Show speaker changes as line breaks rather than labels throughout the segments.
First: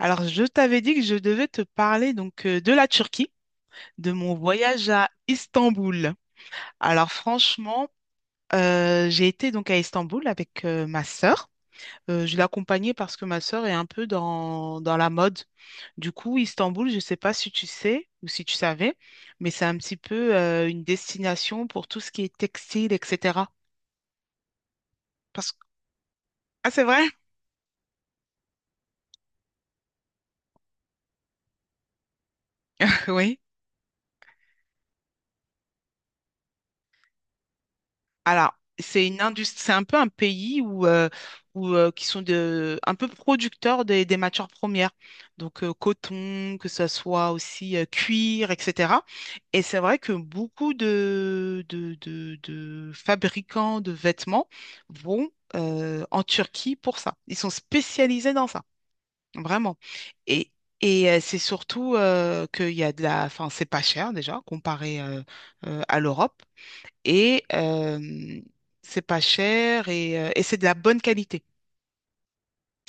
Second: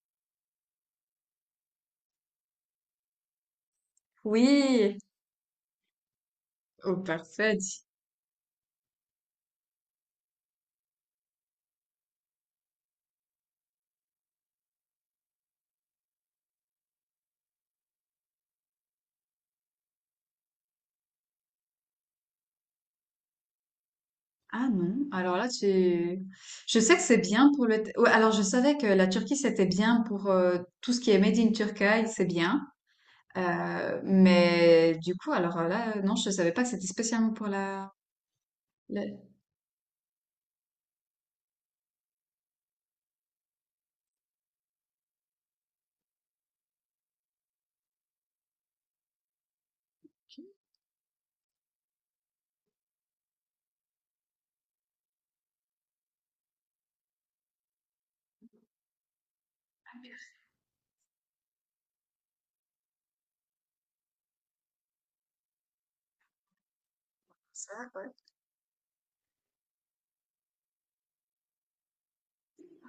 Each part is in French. Alors, je t'avais dit que je devais te parler de la Turquie, de mon voyage
Oui.
à Istanbul.
Oh,
Alors,
parfait.
franchement, j'ai été donc à Istanbul avec ma sœur. Je l'ai accompagnée parce que ma sœur est un peu dans la mode. Du coup, Istanbul, je ne sais pas si tu sais ou si tu savais, mais c'est un petit peu une destination pour tout ce qui est textile, etc.
Ah non, alors là,
Parce...
tu...
Ah,
Je
c'est
sais que
vrai?
c'est bien pour le... Ouais, alors, je savais que la Turquie, c'était bien pour tout ce qui est Made in Turkey, c'est bien.
Oui.
Mais du coup, alors là, non, je savais pas que c'était spécialement pour la...
Alors,
la-
c'est une industrie, c'est un peu un pays où qui sont un peu producteurs des matières premières, coton, que ce soit aussi cuir, etc. Et c'est vrai que beaucoup de fabricants de vêtements vont en Turquie pour ça. Ils sont spécialisés dans ça, vraiment. Et Et c'est surtout qu'il y a de la... Enfin, c'est pas cher déjà comparé à l'Europe et
Ça, ouais.
euh, c'est pas cher et c'est de la bonne qualité.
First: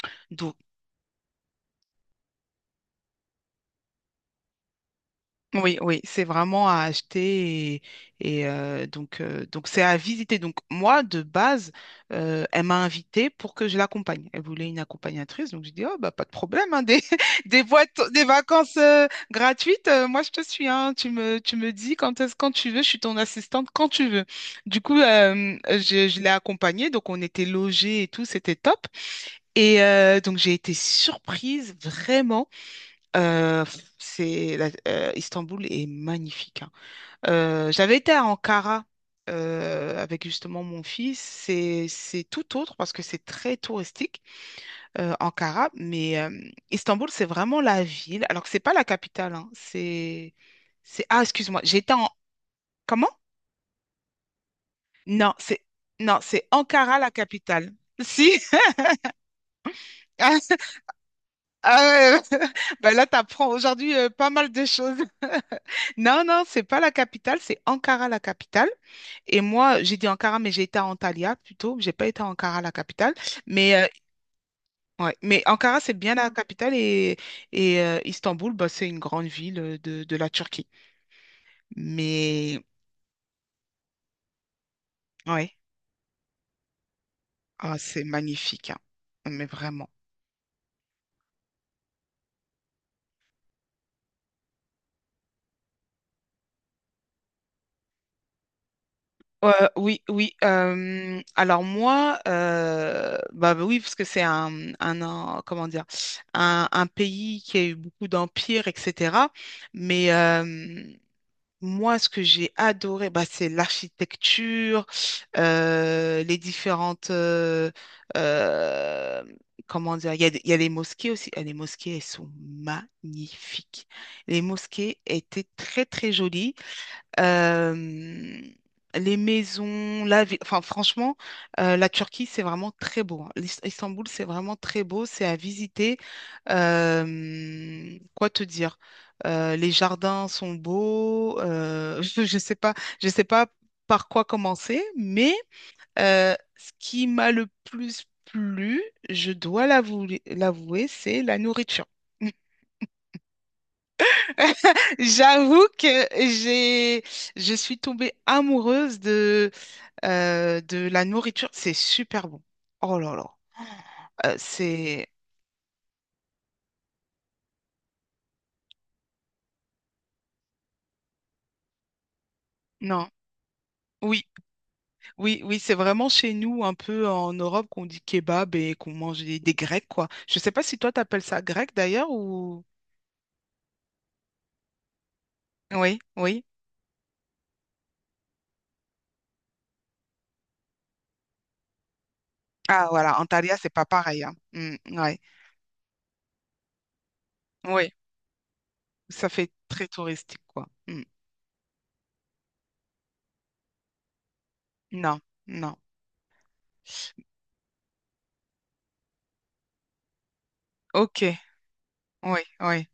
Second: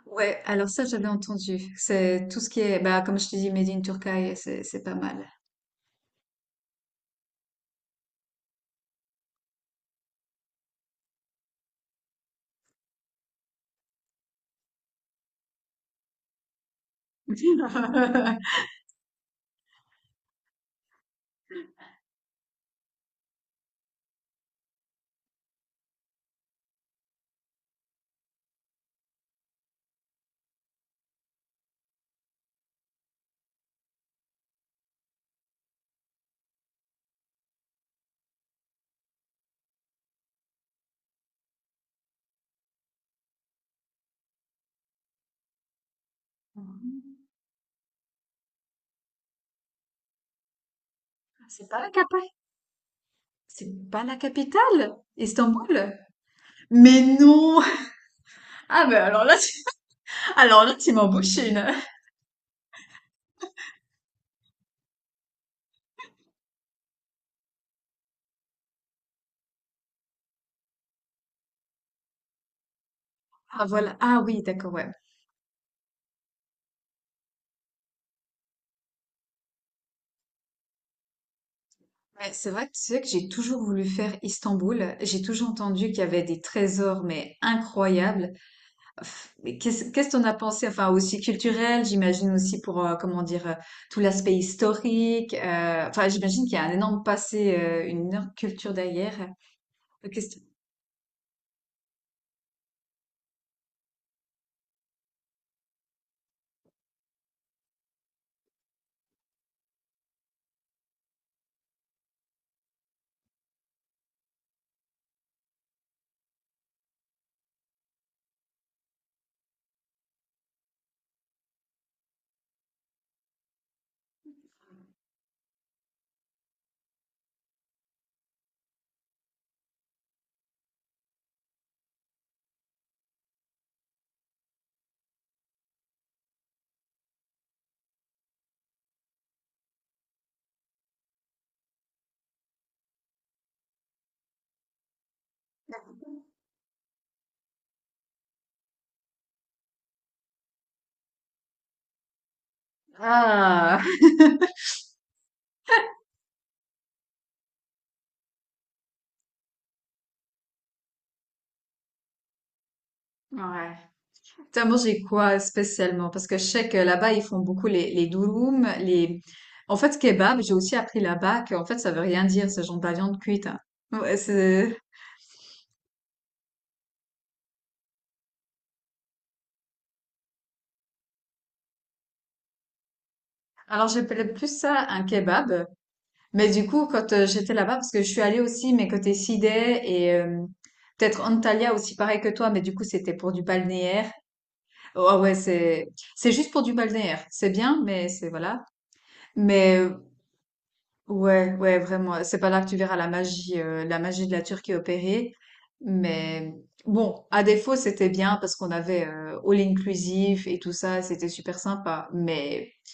Ouais,
Donc,
alors ça, j'avais entendu. C'est tout ce qui est, bah, comme je te dis, Made in Turkey, c'est pas mal.
oui, oui, c'est vraiment à acheter, donc c'est à visiter. Donc moi, de base, elle m'a invitée pour que je l'accompagne. Elle voulait une accompagnatrice, donc j'ai dit, oh, bah, pas de problème, hein, des, des, boîtes, des vacances gratuites, moi je te suis, hein, tu me dis quand est-ce, quand tu veux, je suis ton assistante quand tu veux. Du coup, je l'ai accompagnée, donc on était logés et tout, c'était top. Donc j'ai été surprise vraiment. Istanbul est magnifique, hein. J'avais été à Ankara avec justement mon fils. C'est tout autre parce que c'est très touristique Ankara, mais Istanbul c'est vraiment la ville. Alors que c'est pas la capitale, hein. C'est ah Excuse-moi.
C'est pas la
J'étais en
capitale.
comment?
C'est pas la capitale,
Non c'est
Istanbul.
non, c'est Ankara la
Mais non!
capitale. Si.
Ah ben alors là, tu m'en bouches une.
Ah, ouais. Bah là, t'apprends aujourd'hui pas mal de choses. Non, non, c'est pas la capitale, c'est Ankara la capitale. Et moi, j'ai dit Ankara, mais j'ai été à Antalya plutôt. J'ai pas été à Ankara la capitale.
Ah
Mais, euh,
voilà. Ah oui, d'accord, ouais.
ouais. Mais Ankara, c'est bien la capitale, Istanbul, bah, c'est une grande ville de la Turquie.
Ouais, c'est
Mais
vrai que tu sais que j'ai toujours voulu faire Istanbul. J'ai toujours
ouais,
entendu qu'il y avait des trésors, mais
ah, c'est
incroyables.
magnifique, hein.
Pff,
Mais
mais
vraiment.
qu'est-ce qu'on a pensé? Enfin, aussi culturel, j'imagine aussi pour, comment dire, tout l'aspect historique. Enfin, j'imagine qu'il y a un énorme passé, une énorme culture derrière. Euh,
Oui, oui.
Qu'est-ce que-
Alors moi, bah bah oui, parce que c'est un- comment dire, un pays qui a eu beaucoup d'empires, etc. Mais euh, Moi, ce que j'ai adoré, bah, c'est l'architecture, euh, les différentes... euh, euh, comment dire? Il y a, il y a les mosquées aussi. Ah, les mosquées, elles sont magnifiques. Les mosquées étaient très, très jolies. Euh, les maisons, la vie, enfin franchement, la Turquie, c'est vraiment très beau, hein. Istanbul, c'est vraiment très beau, c'est à visiter. Quoi te dire? Les jardins sont beaux. Je sais pas par quoi commencer, mais ce qui m'a le plus plu, l'avouer, c'est la nourriture.
Ah!
J'avoue que je suis tombée amoureuse de la nourriture. C'est super bon. Oh là là.
Ouais.
Euh,
T'as mangé
c'est,
quoi spécialement? Parce que je sais que là-bas, ils font beaucoup les durum, les... En fait, kebab, j'ai aussi appris là-bas que, en fait, ça veut rien dire, ce genre de la
non.
viande cuite, hein. Ouais,
Oui,
c'est...
oui, oui, c'est vraiment chez nous, un peu en Europe, qu'on dit kebab et qu'on mange des grecs, quoi. Je sais pas si toi, t'appelles ça grec d'ailleurs ou.
Alors, j'appelais plus ça un kebab.
Oui, oui.
Mais du coup, quand j'étais là-bas, parce que je suis allée aussi, mais côté Sidé et peut-être Antalya aussi, pareil que toi, mais du coup,
Ah,
c'était
voilà.
pour du
Antalya, c'est pas
balnéaire.
pareil, hein. Mm,
Oh,
ouais.
ouais, c'est... C'est juste pour du balnéaire. C'est bien,
Oui.
mais c'est... Voilà.
Ça fait
Mais
très
euh,
touristique, quoi. Mm.
Ouais, ouais, vraiment. C'est pas là que tu verras la magie de la Turquie
Non,
opérée.
non.
Mais bon, à défaut, c'était bien parce qu'on avait all inclusif et tout ça,
Ok.
c'était super sympa.
Oui,
Mais
oui.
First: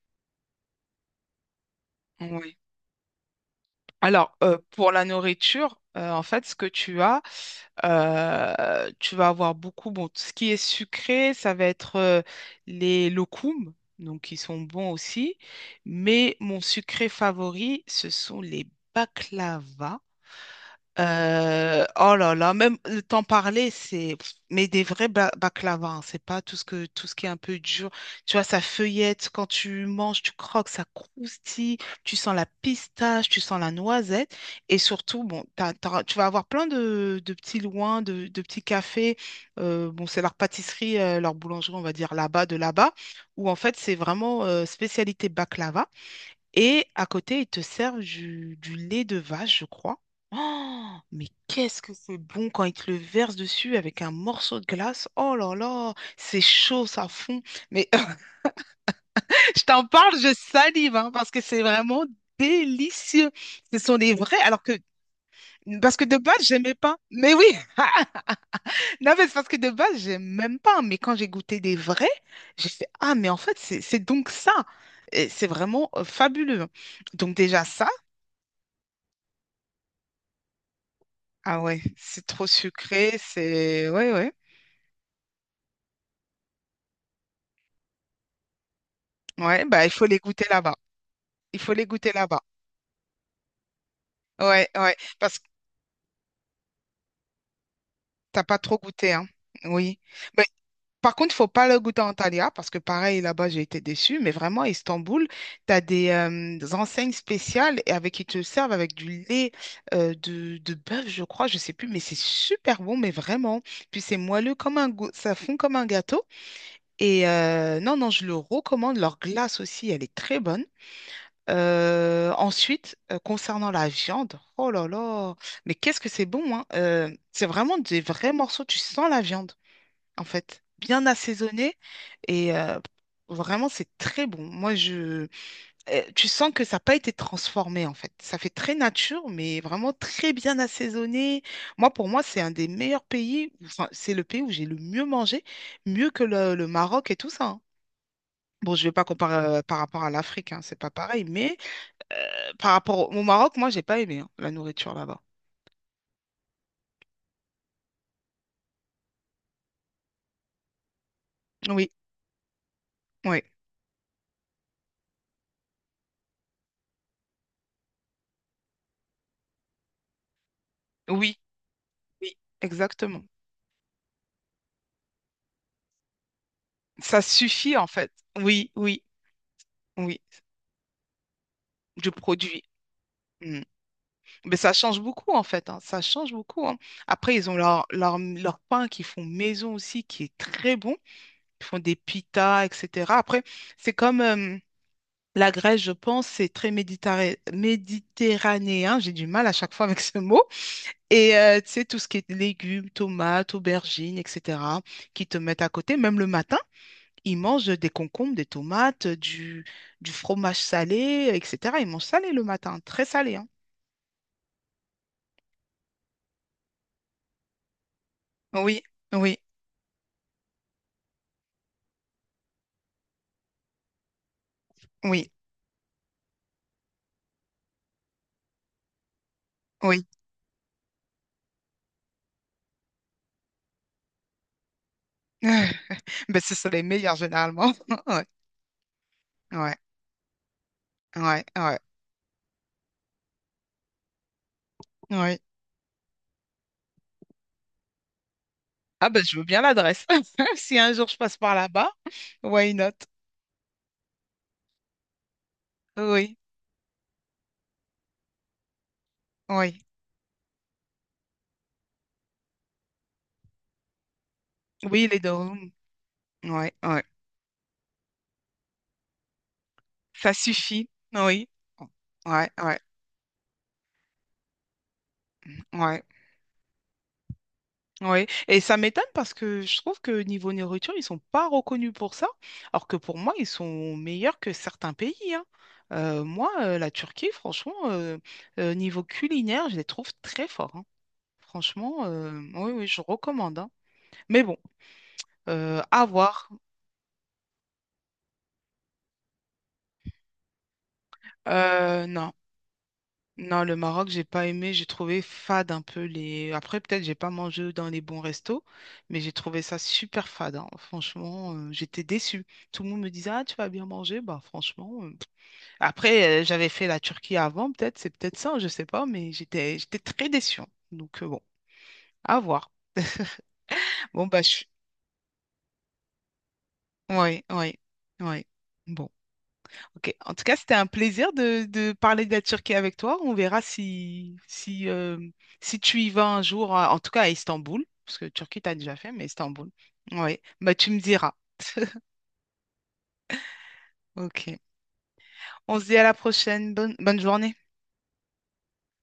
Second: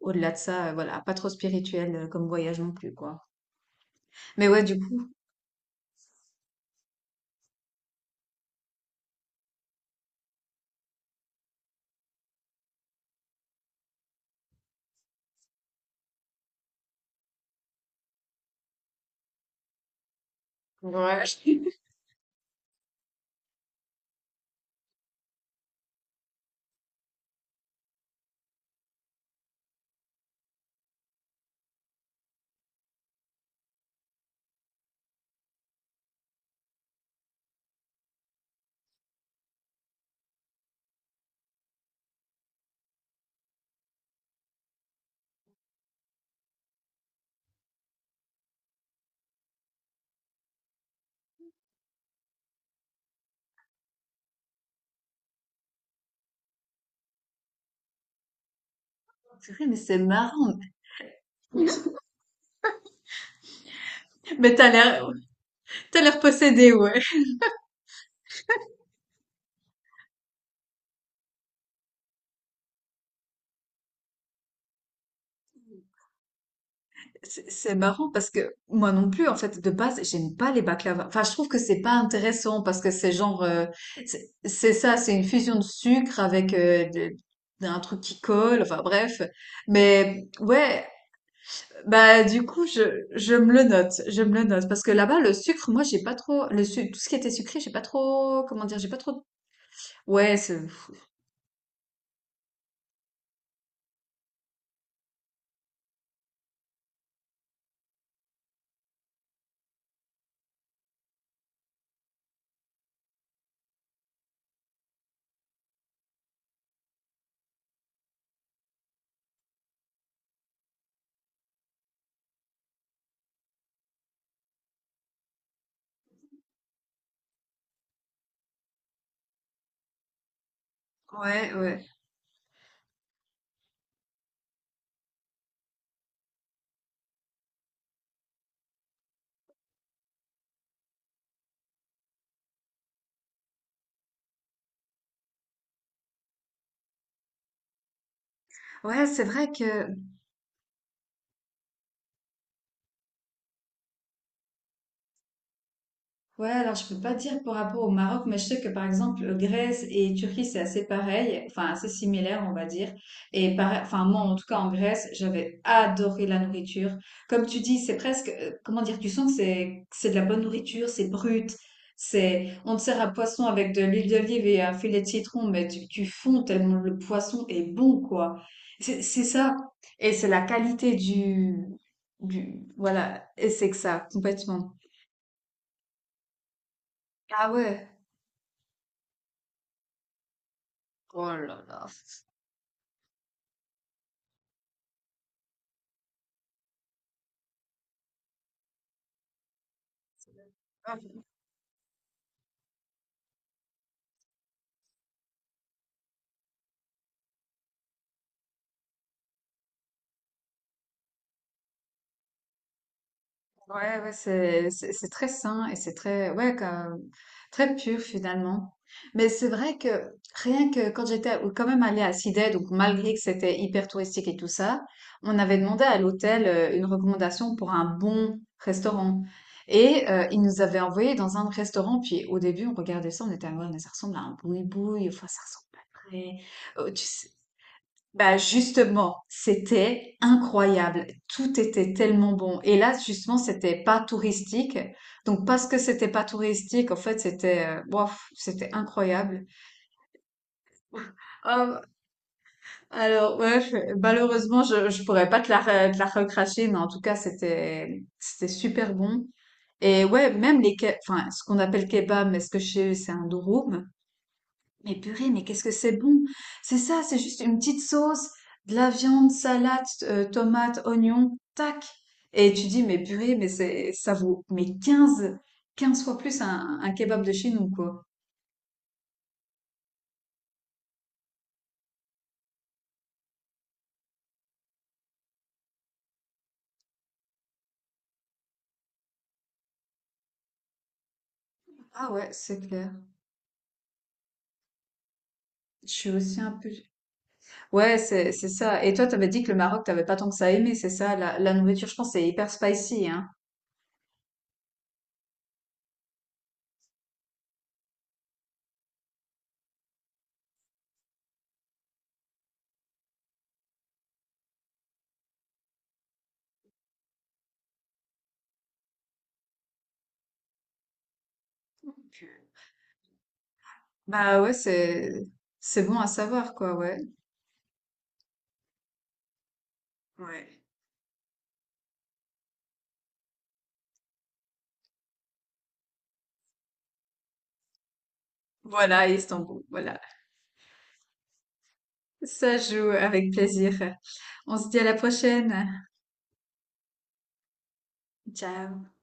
au-delà de ça, voilà, pas trop spirituel comme
Oui.
voyage non plus, quoi.
Alors,
Mais ouais, du
pour la
coup,
nourriture, en fait, ce que tu as, tu vas avoir beaucoup, bon, tout ce qui est sucré, ça va être les locums, donc qui sont bons aussi, mais mon sucré favori, ce sont les baklava.
ouais, je-
Oh là là, même le temps parler, c'est mais des baklava, hein, c'est pas tout ce qui est un peu dur. Tu vois, ça feuillette quand tu manges, tu croques, ça croustille, tu sens la pistache, tu sens la noisette, et surtout, bon, tu vas avoir plein de petits loins, de petits cafés. Bon, c'est leur pâtisserie, leur boulangerie, on va dire là-bas, de là-bas, où en fait c'est vraiment spécialité baklava. Et à côté, ils te servent du lait de vache, je crois. Oh, mais qu'est-ce que c'est bon quand ils te le versent dessus avec un morceau de glace. Oh là là, c'est chaud, ça fond. Mais je
purée, mais
t'en
c'est
parle, je
marrant.
salive, hein, parce que c'est vraiment délicieux. Ce sont des vrais,
Mais t'as l'air,
parce
t'as
que de
l'air
base,
possédé,
j'aimais pas.
ouais.
Mais oui, non, mais c'est parce que de base, j'aime même pas. Mais quand j'ai goûté des vrais, j'ai fait, ah, mais en fait, c'est donc ça. Et c'est vraiment fabuleux. Donc déjà
C'est
ça,
marrant parce que moi non plus, en fait, de base, j'aime pas les baklava. Enfin, je trouve que
ah ouais,
c'est pas
c'est trop
intéressant parce que c'est
sucré,
genre,
c'est... Ouais,
c'est
ouais.
c'est ça, c'est une fusion de sucre avec un truc qui colle. Enfin, bref.
Ouais, bah, il faut les
Mais
goûter là-bas.
ouais,
Il faut les goûter
bah
là-bas.
du coup, je me le note, je me le note
Ouais,
parce que
ouais,
là-bas, le
parce que
sucre, moi, j'ai pas trop tout ce qui était sucré, j'ai pas
t'as
trop,
pas
comment
trop
dire, j'ai pas
goûté,
trop.
hein. Oui.
Ouais,
Mais,
c'est
par contre, faut pas le goûter en Antalya, parce que pareil, là-bas, j'ai été déçue. Mais vraiment, à Istanbul, t'as des enseignes spéciales et avec qui te servent avec du lait de bœuf, je crois, je sais plus, mais c'est super bon, mais vraiment. Puis c'est moelleux comme un gâteau, ça fond comme un gâteau. Non, non, je le recommande. Leur glace aussi, elle est très bonne. Concernant la viande, oh là là, mais qu'est-ce que c'est bon, hein? C'est vraiment des vrais morceaux, tu sens la viande, en fait, bien
ouais,
assaisonnée
ouais,
et vraiment c'est très bon. Tu sens que ça n'a pas été transformé, en fait. Ça fait très nature, mais vraiment très bien assaisonné. Moi, pour moi, c'est un des meilleurs pays, enfin, c'est le pays où j'ai le mieux mangé, mieux que le Maroc et tout ça, hein. Bon, je ne vais pas
ouais, c'est vrai
comparer par
que
rapport à l'Afrique, hein, c'est pas pareil, mais au Maroc, moi, j'ai pas aimé hein, la nourriture là-bas.
ouais, alors je peux pas dire par rapport au Maroc, mais je sais que par exemple Grèce et Turquie c'est assez pareil, enfin assez
Oui,
similaire on va dire.
oui,
Et pareil, enfin moi en tout cas en Grèce j'avais adoré la nourriture. Comme tu dis, c'est presque, comment dire, tu sens que c'est de la bonne nourriture, c'est
oui,
brut,
oui,
c'est on te sert un
exactement.
poisson avec de l'huile d'olive et un filet de citron, mais tu fonds tellement le
Ça
poisson est
suffit en
bon
fait.
quoi.
Oui, oui,
C'est ça et
oui,
c'est la qualité
du
du
produit.
voilà et
Mm.
c'est que ça
Mais
complètement.
ça change beaucoup en fait, hein, ça change beaucoup, hein. Après, ils
Ah
ont
ouais.
leur pain qu'ils font maison aussi, qui est très bon.
Oh là
Ils font
là.
des pitas, etc. Après, c'est comme la Grèce, je pense, c'est très méditerranéen. J'ai du mal à chaque fois avec ce mot. Tu sais, tout ce qui est légumes, tomates, aubergines, etc., qui te mettent à côté, même le matin, ils mangent des concombres, des tomates, du fromage salé, etc. Ils mangent salé le matin, très salé, hein.
C'est très sain et c'est très ouais très pur finalement.
Oui,
Mais
oui,
c'est vrai que rien que quand j'étais ou quand même allée à Sydney, donc malgré que c'était hyper touristique et tout ça,
oui,
on avait demandé à l'hôtel une recommandation pour un bon restaurant
oui.
et ils nous avaient envoyé dans un restaurant. Puis au début, on regardait ça, on était ah ouais, mais ça ressemble à un boui-boui, enfin ça ressemble
Ben, ce sont les
pas très.
meilleurs généralement.
Bah justement,
Ouais, ouais,
c'était incroyable.
ouais,
Tout
ouais,
était tellement bon. Et là, justement, c'était pas touristique.
ouais.
Donc parce que c'était pas touristique, en fait, c'était bof, c'était
Ah ben, je veux
incroyable.
bien l'adresse. Si un jour je passe par
Ah,
là-bas, why not?
alors ouais, malheureusement, je pourrais pas te la te la
Oui,
recracher, mais en tout cas, c'était super bon.
oui.
Et ouais, même les enfin ce qu'on appelle kebab, mais ce que chez eux c'est un durum. Mais
Oui, les
purée, mais qu'est-ce
dômes.
que c'est bon!
Ouais,
C'est ça,
ouais.
c'est juste une petite sauce, de la viande, salade,
Ça
tomate,
suffit.
oignon,
Oui.
tac!
Ouais,
Et tu
ouais,
dis, mais purée, mais c'est, ça vaut, mais
ouais.
15 fois plus un kebab de chez nous, quoi.
Oui, et ça m'étonne parce que je trouve que niveau nourriture, ils sont pas reconnus pour ça, alors que pour moi, ils sont meilleurs que certains pays, hein. La Turquie, franchement, niveau culinaire, je les trouve très forts, hein. Franchement,
Ah ouais, c'est
oui, oui,
clair.
je recommande, hein. Mais bon,
Je
à
suis aussi
voir.
un peu... Ouais, c'est ça. Et toi, t'avais dit que le Maroc, t'avais pas tant que ça aimé, c'est ça, la nourriture, je pense, c'est
Non.
hyper spicy, hein.
Non, le Maroc, j'ai pas aimé, j'ai trouvé fade un peu les. Après, peut-être j'ai pas mangé dans les bons restos, mais j'ai trouvé ça super fade, hein. Franchement, j'étais déçue. Tout le monde me disait, ah, tu vas bien manger. Bah franchement. Après, j'avais fait la Turquie avant, peut-être, c'est peut-être ça, je sais pas, mais j'étais très déçue, hein. Bon, à voir. Bon bah
Bah ouais,
je.
c'est, c'est bon à savoir, quoi, ouais.
Oui, oui, oui. Bon. Ok. En tout cas,
Ouais.
c'était un plaisir de parler de la Turquie avec toi. On verra si, si tu y vas un jour, en tout cas à Istanbul, parce que Turquie, t'as déjà
Voilà,
fait, mais
Istanbul,
Istanbul.
voilà.
Oui, bah, tu me diras.
Ça joue avec plaisir.
Ok.
On se dit à la prochaine.
On se dit à la prochaine. Bonne, bonne journée.
Ciao.